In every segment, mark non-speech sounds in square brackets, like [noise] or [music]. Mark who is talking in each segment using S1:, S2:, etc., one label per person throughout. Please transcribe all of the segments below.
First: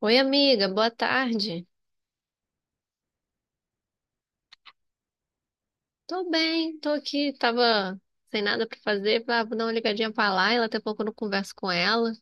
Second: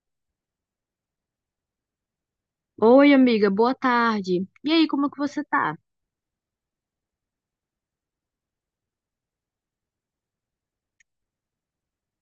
S1: Oi, amiga, boa tarde.
S2: Oi, amiga, boa tarde. E aí, como é que você tá?
S1: Tô bem, tô aqui, tava sem nada pra fazer, falei, ah, vou dar uma ligadinha pra Laila, até pouco eu não converso com ela,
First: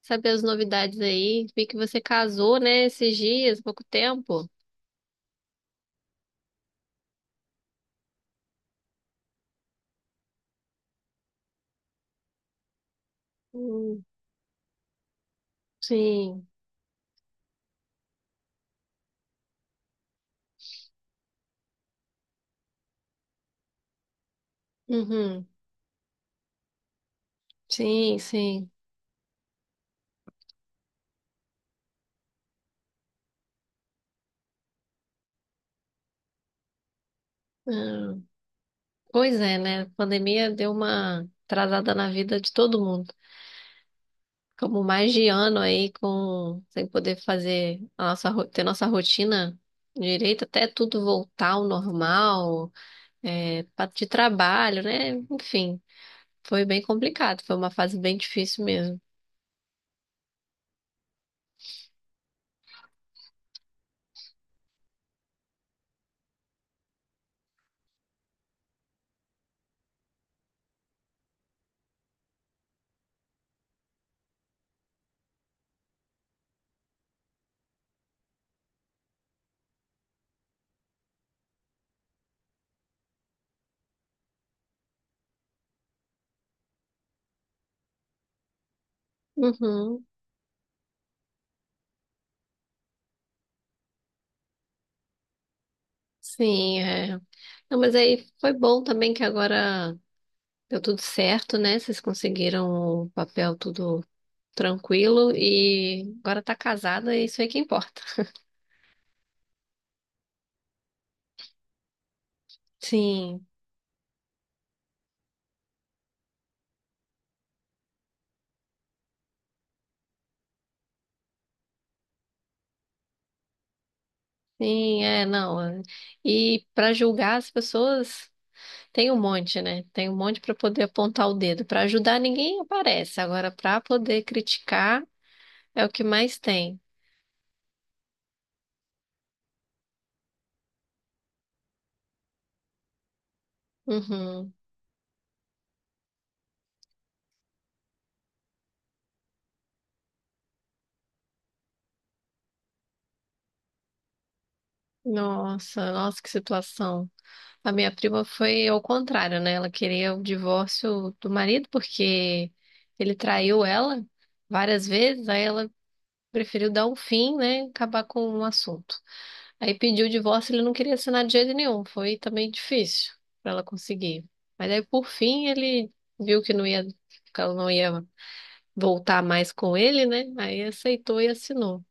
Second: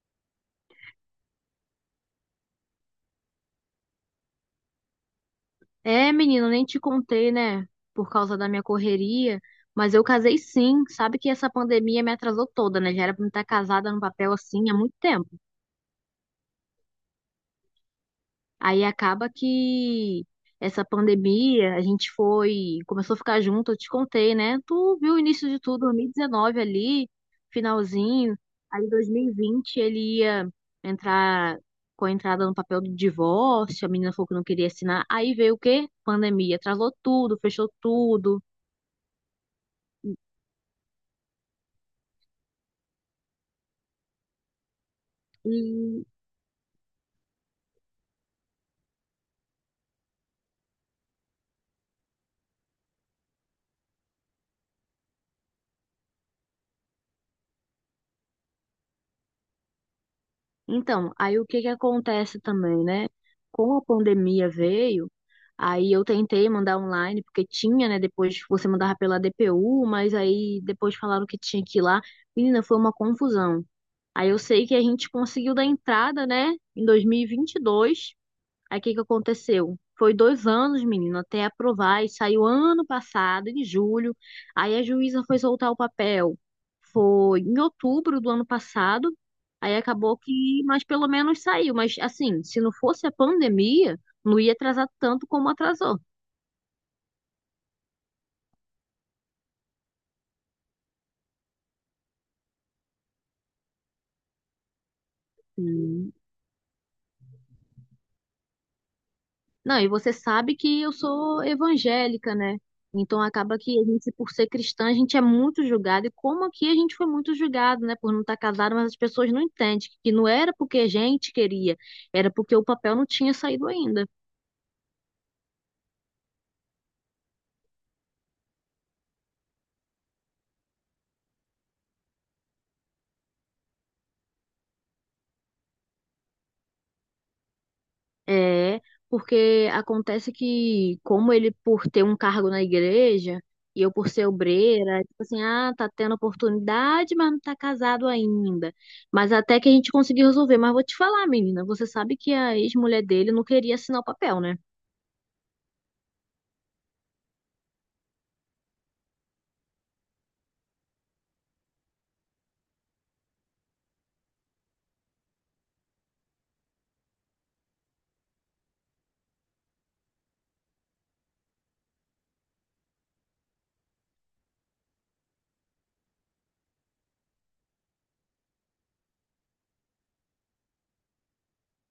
S1: saber as novidades aí. Vi que você casou, né, esses dias, pouco tempo.
S2: É, menina, nem te contei, né? Por causa da minha correria, mas eu casei sim. Sabe que essa pandemia me atrasou toda, né? Já era pra me estar casada no
S1: Hum,
S2: papel assim há muito tempo.
S1: sim.
S2: Aí acaba que essa pandemia, a gente foi, começou a ficar junto, eu te contei, né? Tu viu o
S1: Uhum.
S2: início de tudo, 2019 ali,
S1: Sim,
S2: finalzinho.
S1: sim.
S2: Aí 2020 ele ia entrar com a entrada no papel do divórcio, a menina falou que não queria assinar. Aí veio o quê? Pandemia, atrasou tudo, fechou
S1: Ah,
S2: tudo.
S1: pois é, né, a pandemia deu uma atrasada na vida de todo mundo. Ficamos mais de ano aí
S2: E
S1: com sem poder fazer a nossa ter nossa rotina direito até tudo voltar ao normal. É, de trabalho, né? Enfim, foi bem complicado, foi uma fase bem difícil mesmo.
S2: então, aí o que que acontece também, né? Com a pandemia veio. Aí eu tentei mandar online, porque tinha, né? Depois você mandava pela DPU, mas aí depois falaram que tinha que ir lá. Menina, foi uma confusão. Aí eu sei que a gente conseguiu dar entrada, né? Em 2022. Aí o que que aconteceu? Foi 2 anos, menina, até aprovar. E saiu ano passado, em julho. Aí a juíza foi soltar o papel. Foi em outubro do ano passado. Aí
S1: Uhum,
S2: acabou que, mas pelo menos saiu. Mas assim, se não fosse a pandemia, não ia atrasar tanto como atrasou.
S1: sim, é. Não, mas aí foi bom também que agora deu tudo certo, né? Vocês conseguiram o papel tudo tranquilo
S2: Sim.
S1: e agora tá casada e isso aí que importa.
S2: Não, e você sabe que eu sou evangélica, né? Então
S1: Sim,
S2: acaba que a gente, por ser cristã, a gente é muito julgado. E como aqui a gente foi muito julgado, né? Por não estar casado, mas as pessoas não entendem que não era porque a gente queria, era porque o papel não tinha saído ainda.
S1: sim, é, não. É. E para julgar as pessoas tem um monte, né? Tem um monte para poder apontar o dedo. Para ajudar ninguém aparece. Agora, para poder criticar. É o que mais tem.
S2: É, porque acontece que, como ele por ter um cargo na igreja, e eu por ser
S1: Uhum.
S2: obreira, tipo assim, ah, tá tendo oportunidade, mas não tá casado ainda. Mas até que a gente conseguiu resolver. Mas vou te falar, menina, você sabe que a ex-mulher dele não queria assinar o papel, né?
S1: Nossa, nossa, que situação. A minha prima foi ao contrário, né? Ela queria o divórcio do marido porque ele traiu ela várias vezes, aí ela preferiu dar um fim, né? Acabar com o assunto. Aí pediu o divórcio, ele não queria assinar de jeito nenhum. Foi também difícil para ela conseguir. Mas aí, por fim, ele viu que não ia, que ela não ia voltar mais com ele, né? Aí aceitou e assinou.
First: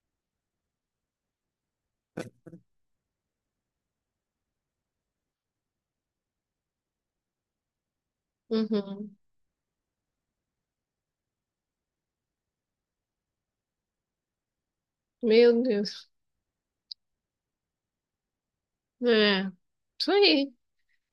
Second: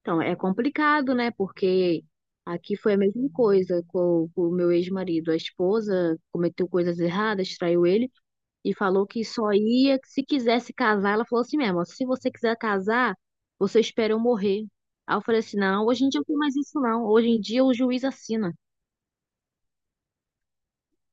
S2: Então é complicado, né? Porque aqui foi a mesma coisa com o meu ex-marido. A esposa cometeu coisas erradas, traiu ele. E falou
S1: Uhum.
S2: que só ia se quisesse casar. Ela falou assim mesmo: ó, se você quiser casar, você espera eu morrer. Aí eu falei assim:
S1: Meu
S2: não, hoje em
S1: Deus.
S2: dia não tem mais isso, não. Hoje em dia o juiz assina.
S1: É, isso aí.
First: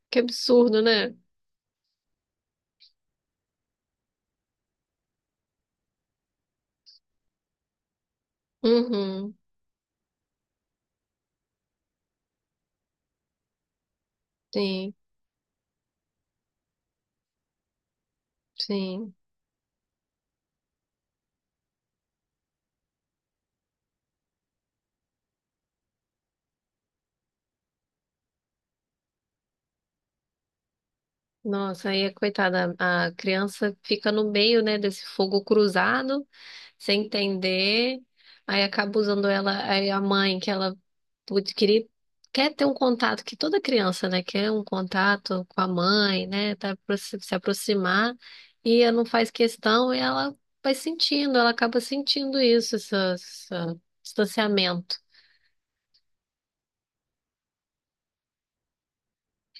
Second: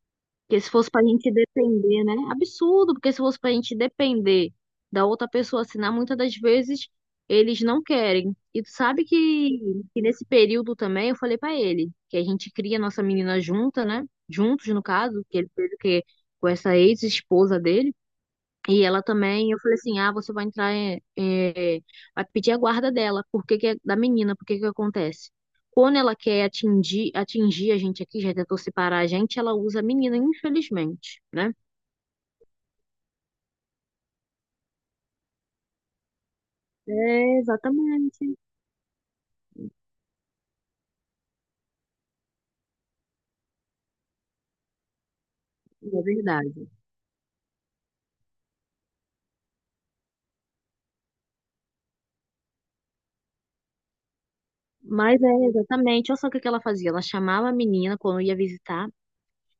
S1: Que
S2: Porque se
S1: absurdo,
S2: fosse pra
S1: né?
S2: gente depender, né? Absurdo, porque se fosse pra gente depender da outra pessoa assinar, muitas das vezes eles não querem. E tu sabe
S1: Uhum,
S2: que nesse período também eu falei pra ele que a gente cria nossa menina junta, né? Juntos, no
S1: sim,
S2: caso, que ele fez o quê? Com essa ex-esposa dele. E ela
S1: sim.
S2: também, eu falei assim, ah, você vai entrar, vai pedir a guarda dela, porque que é da menina, porque que acontece? Quando ela quer atingir a gente aqui, já tentou separar a gente, ela usa a menina, infelizmente, né?
S1: Nossa, aí, coitada, a criança fica no meio, né, desse fogo cruzado, sem
S2: É,
S1: entender.
S2: exatamente,
S1: Aí acaba usando ela, aí a mãe, que ela putz, queria, quer ter um contato, que toda criança, né, quer um contato com a
S2: é
S1: mãe, né,
S2: verdade.
S1: tá, se se aproximar, e ela não faz questão, e ela vai sentindo, ela acaba sentindo isso, esse distanciamento.
S2: Mas é, exatamente, olha só o que que ela fazia, ela chamava a menina quando ia visitar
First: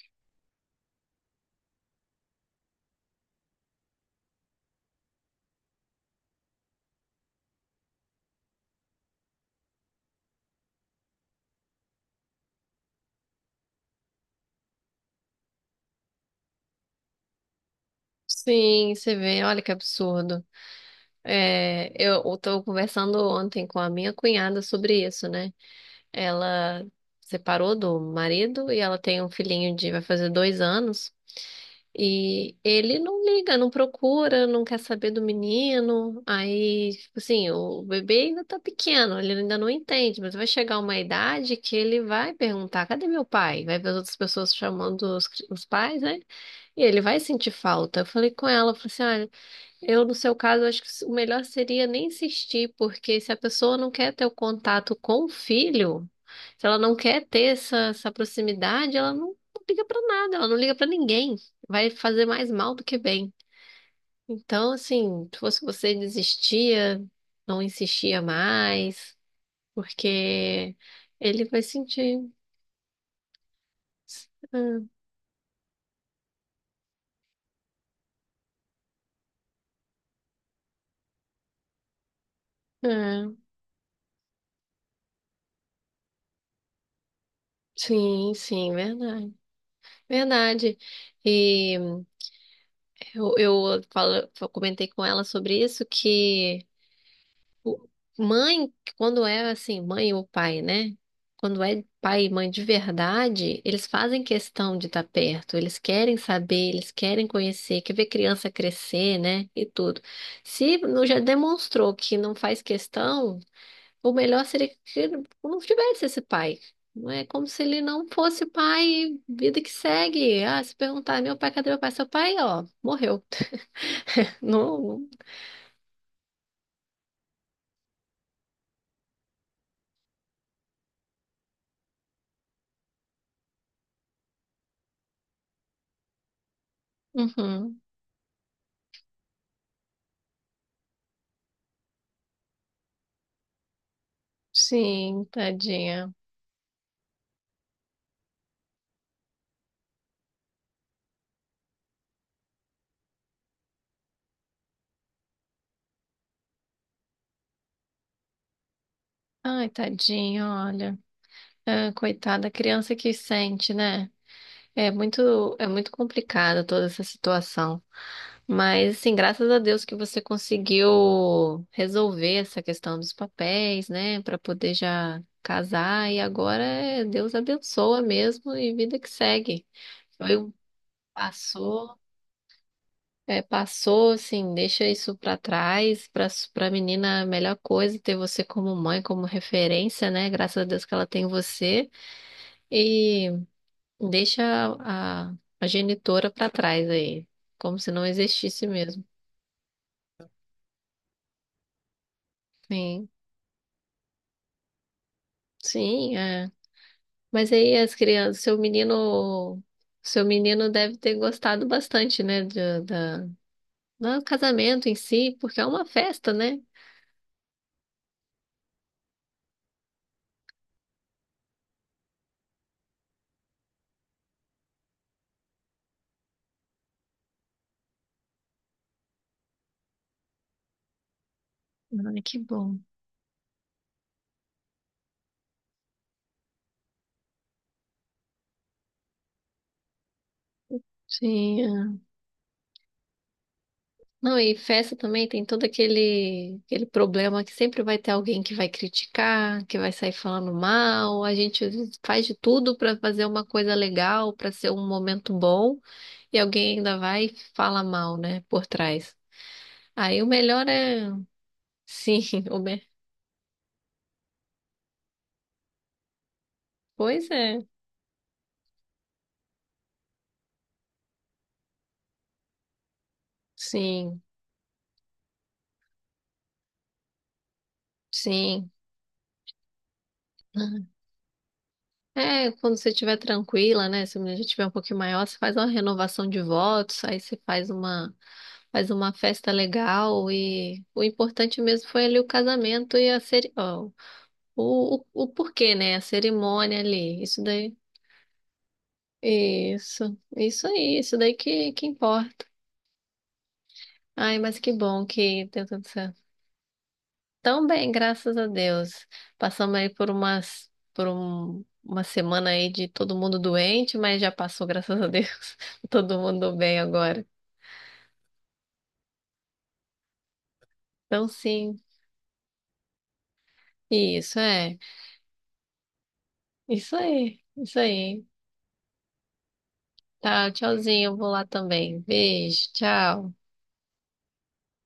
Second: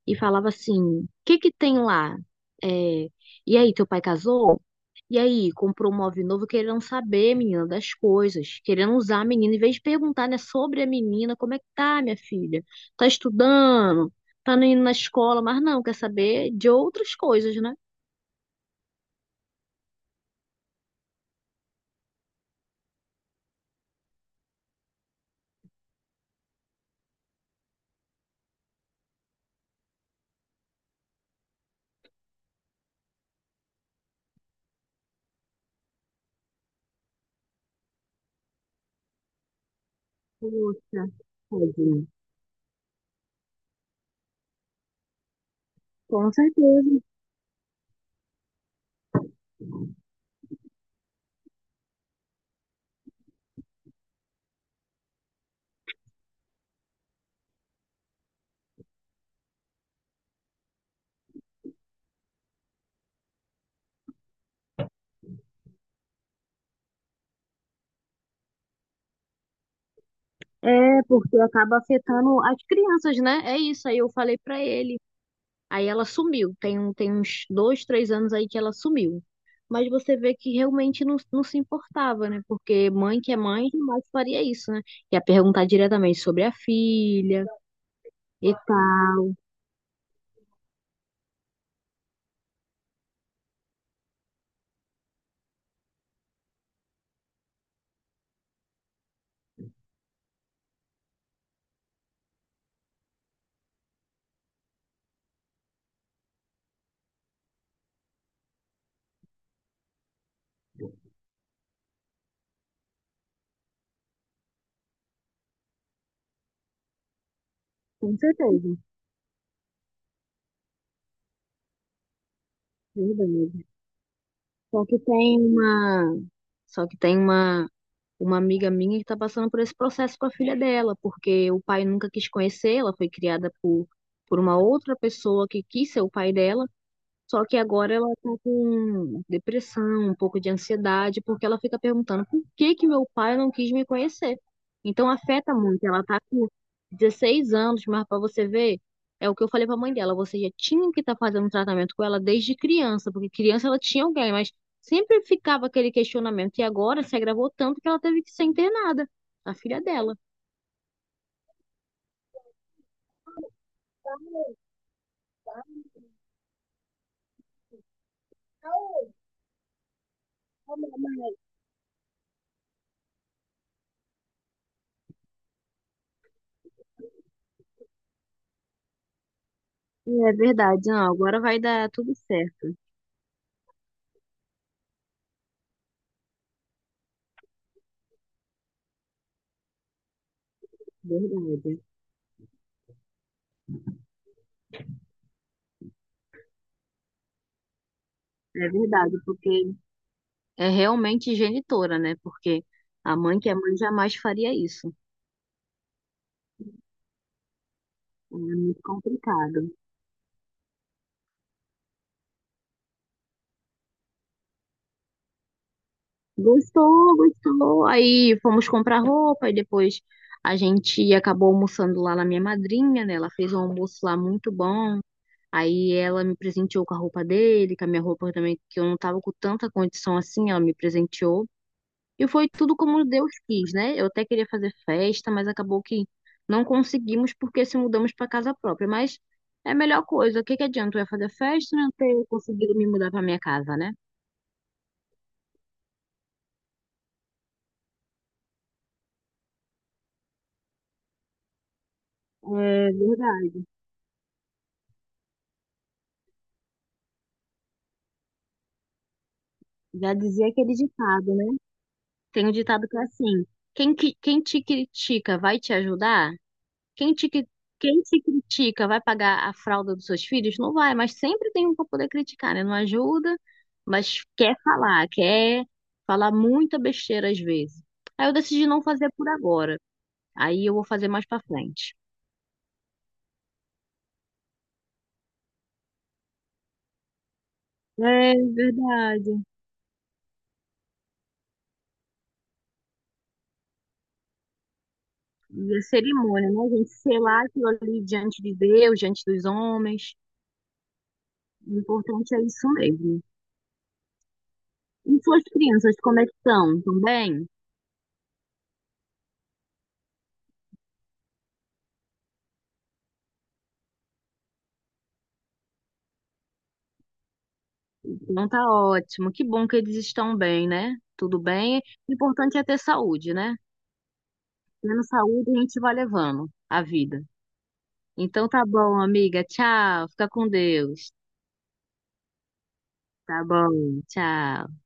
S2: e falava assim, o que que tem lá? É, e aí, teu pai casou? E aí, comprou um móvel novo querendo saber, menina, das coisas, querendo usar a menina, em vez de perguntar, né, sobre a menina, como é que tá, minha filha? Tá estudando? Tá não indo na escola? Mas não, quer saber de outras coisas, né?
S1: Sim, você vê, olha que absurdo. É, eu estou conversando ontem com a minha cunhada sobre isso, né? Ela separou do marido e ela tem um filhinho de, vai fazer 2 anos. E ele não liga, não procura, não quer saber do menino. Aí, tipo assim, o bebê ainda tá pequeno, ele ainda não entende, mas vai chegar uma
S2: Poxa,
S1: idade que ele
S2: tadinho.
S1: vai perguntar: cadê meu pai? Vai ver as outras pessoas chamando os pais, né?
S2: Com
S1: E ele
S2: certeza.
S1: vai sentir falta. Eu falei com ela, eu falei assim: eu, no seu caso, acho que o melhor seria nem insistir, porque se a pessoa não quer ter o contato com o filho, se ela não quer ter essa proximidade, ela não liga pra nada, ela não liga pra ninguém. Vai fazer mais mal do que bem. Então, assim, se fosse você, desistia, não insistia mais, porque
S2: É, porque
S1: ele vai
S2: acaba
S1: sentir.
S2: afetando as crianças, né? É isso, aí eu falei pra
S1: Ah,
S2: ele. Aí ela sumiu. Tem uns 2, 3 anos aí que ela sumiu. Mas você vê que realmente não, não se importava, né? Porque mãe
S1: ah,
S2: que é mãe jamais faria isso, né? Ia perguntar diretamente sobre a filha
S1: sim,
S2: e
S1: sim,
S2: tal.
S1: verdade. Verdade. E. Eu eu comentei com ela sobre isso, que o- mãe, quando é assim, mãe ou pai, né? Quando é pai e mãe de verdade, eles fazem questão de estar perto, eles querem saber, eles querem conhecer, quer ver criança crescer, né? E tudo. Se não- Já demonstrou que não faz questão, o melhor seria que não tivesse esse pai. Não é como se ele não
S2: Com
S1: fosse
S2: certeza,
S1: pai, vida que segue. Ah, se perguntar, meu pai, cadê meu pai? Seu pai, ó, morreu.
S2: verdade.
S1: [laughs]
S2: Só que
S1: Não.
S2: tem uma, só que tem uma amiga minha que tá passando por esse processo com a filha dela, porque o pai nunca quis conhecer, ela foi criada por uma outra pessoa que quis ser o pai dela. Só que
S1: Uhum.
S2: agora ela tá com depressão, um pouco de ansiedade, porque ela fica perguntando por que que meu pai não quis me conhecer. Então
S1: Sim,
S2: afeta muito. Ela
S1: tadinha.
S2: tá com 16 anos, mas para você ver, é o que eu falei para a mãe dela, você já tinha que estar fazendo tratamento com ela desde criança, porque criança ela tinha alguém, mas sempre ficava aquele questionamento. E agora se agravou tanto que ela teve que ser internada, a
S1: Ai,
S2: filha dela.
S1: tadinha, olha. Ah, coitada, a criança que sente, né? É muito complicada toda essa situação. Mas, assim, graças a Deus que você conseguiu resolver essa questão dos papéis, né? Pra poder já casar. E agora é Deus abençoa mesmo e vida que segue.
S2: É
S1: Foi um
S2: verdade, não, agora vai dar
S1: Passou.
S2: tudo certo.
S1: É, passou, assim, deixa isso pra trás. Pra menina, a melhor coisa é ter você como mãe, como referência, né? Graças a Deus que ela tem
S2: Verdade.
S1: você. E deixa a, a genitora pra trás aí, como se não existisse
S2: É
S1: mesmo.
S2: verdade, porque é realmente genitora, né? Porque
S1: Sim,
S2: a mãe que é mãe jamais faria isso.
S1: sim, é. Mas aí as crianças,
S2: É
S1: seu
S2: muito complicado.
S1: menino, seu menino deve ter gostado bastante, né? Do casamento em si, porque é uma festa, né?
S2: Gostou, gostou. Aí fomos comprar roupa e depois a gente acabou almoçando lá na minha madrinha, né? Ela fez um almoço lá muito bom. Aí ela me presenteou com a roupa dele, com a minha roupa também, que eu não tava com tanta condição assim, ela me presenteou.
S1: Ai,
S2: E
S1: que
S2: foi tudo
S1: bom.
S2: como Deus quis, né? Eu até queria fazer festa, mas acabou que não conseguimos porque se mudamos para casa própria. Mas é a melhor coisa. O que que adianta eu ia fazer festa e não
S1: Sim.
S2: ter conseguido me mudar para minha casa, né?
S1: Não, e festa também tem todo aquele problema que sempre vai ter alguém que vai criticar, que vai sair falando mal. A gente faz de
S2: É
S1: tudo para fazer uma
S2: verdade.
S1: coisa legal, para ser um momento bom, e alguém ainda vai e fala mal, né, por trás.
S2: Já
S1: Aí o
S2: dizia
S1: melhor
S2: aquele
S1: é.
S2: ditado, né?
S1: Sim,
S2: Tem
S1: [laughs]
S2: um
S1: o me...
S2: ditado que é assim: quem te critica vai te ajudar? Quem te,
S1: pois
S2: cri-
S1: é.
S2: quem te critica vai pagar a fralda dos seus filhos? Não vai, mas sempre tem um para poder criticar, né? Não ajuda,
S1: Sim,
S2: mas quer falar muita besteira às vezes. Aí eu decidi
S1: sim.
S2: não fazer por agora. Aí eu vou fazer mais para frente.
S1: É, quando você estiver tranquila, né? Se a mulher já estiver um pouquinho maior, você faz uma renovação de votos, aí você faz uma
S2: É verdade.
S1: festa legal e o importante mesmo foi ali o casamento e a ó, o porquê,
S2: E a
S1: né? A
S2: cerimônia, né,
S1: cerimônia
S2: gente?
S1: ali, isso
S2: Selar aquilo
S1: daí,
S2: ali diante de Deus, diante dos homens.
S1: isso aí, isso daí
S2: O
S1: que
S2: importante é
S1: importa.
S2: isso mesmo.
S1: Ai, mas que bom
S2: E suas
S1: que deu tudo
S2: crianças,
S1: certo.
S2: como é que estão? Estão bem?
S1: Tão bem, graças a Deus. Passamos aí por umas, por um, uma semana aí de todo mundo doente, mas já passou, graças a Deus. [laughs] Todo mundo bem agora.
S2: Então tá ótimo. Que bom que eles estão bem, né?
S1: Então,
S2: Tudo
S1: sim,
S2: bem. O importante é ter saúde, né?
S1: isso é,
S2: Tendo saúde, a gente vai levando a
S1: isso
S2: vida.
S1: aí, isso aí.
S2: Então tá bom, amiga. Tchau. Fica com
S1: Tá, tchauzinho,
S2: Deus.
S1: eu vou lá também. Beijo, tchau.
S2: Tá bom. Tchau.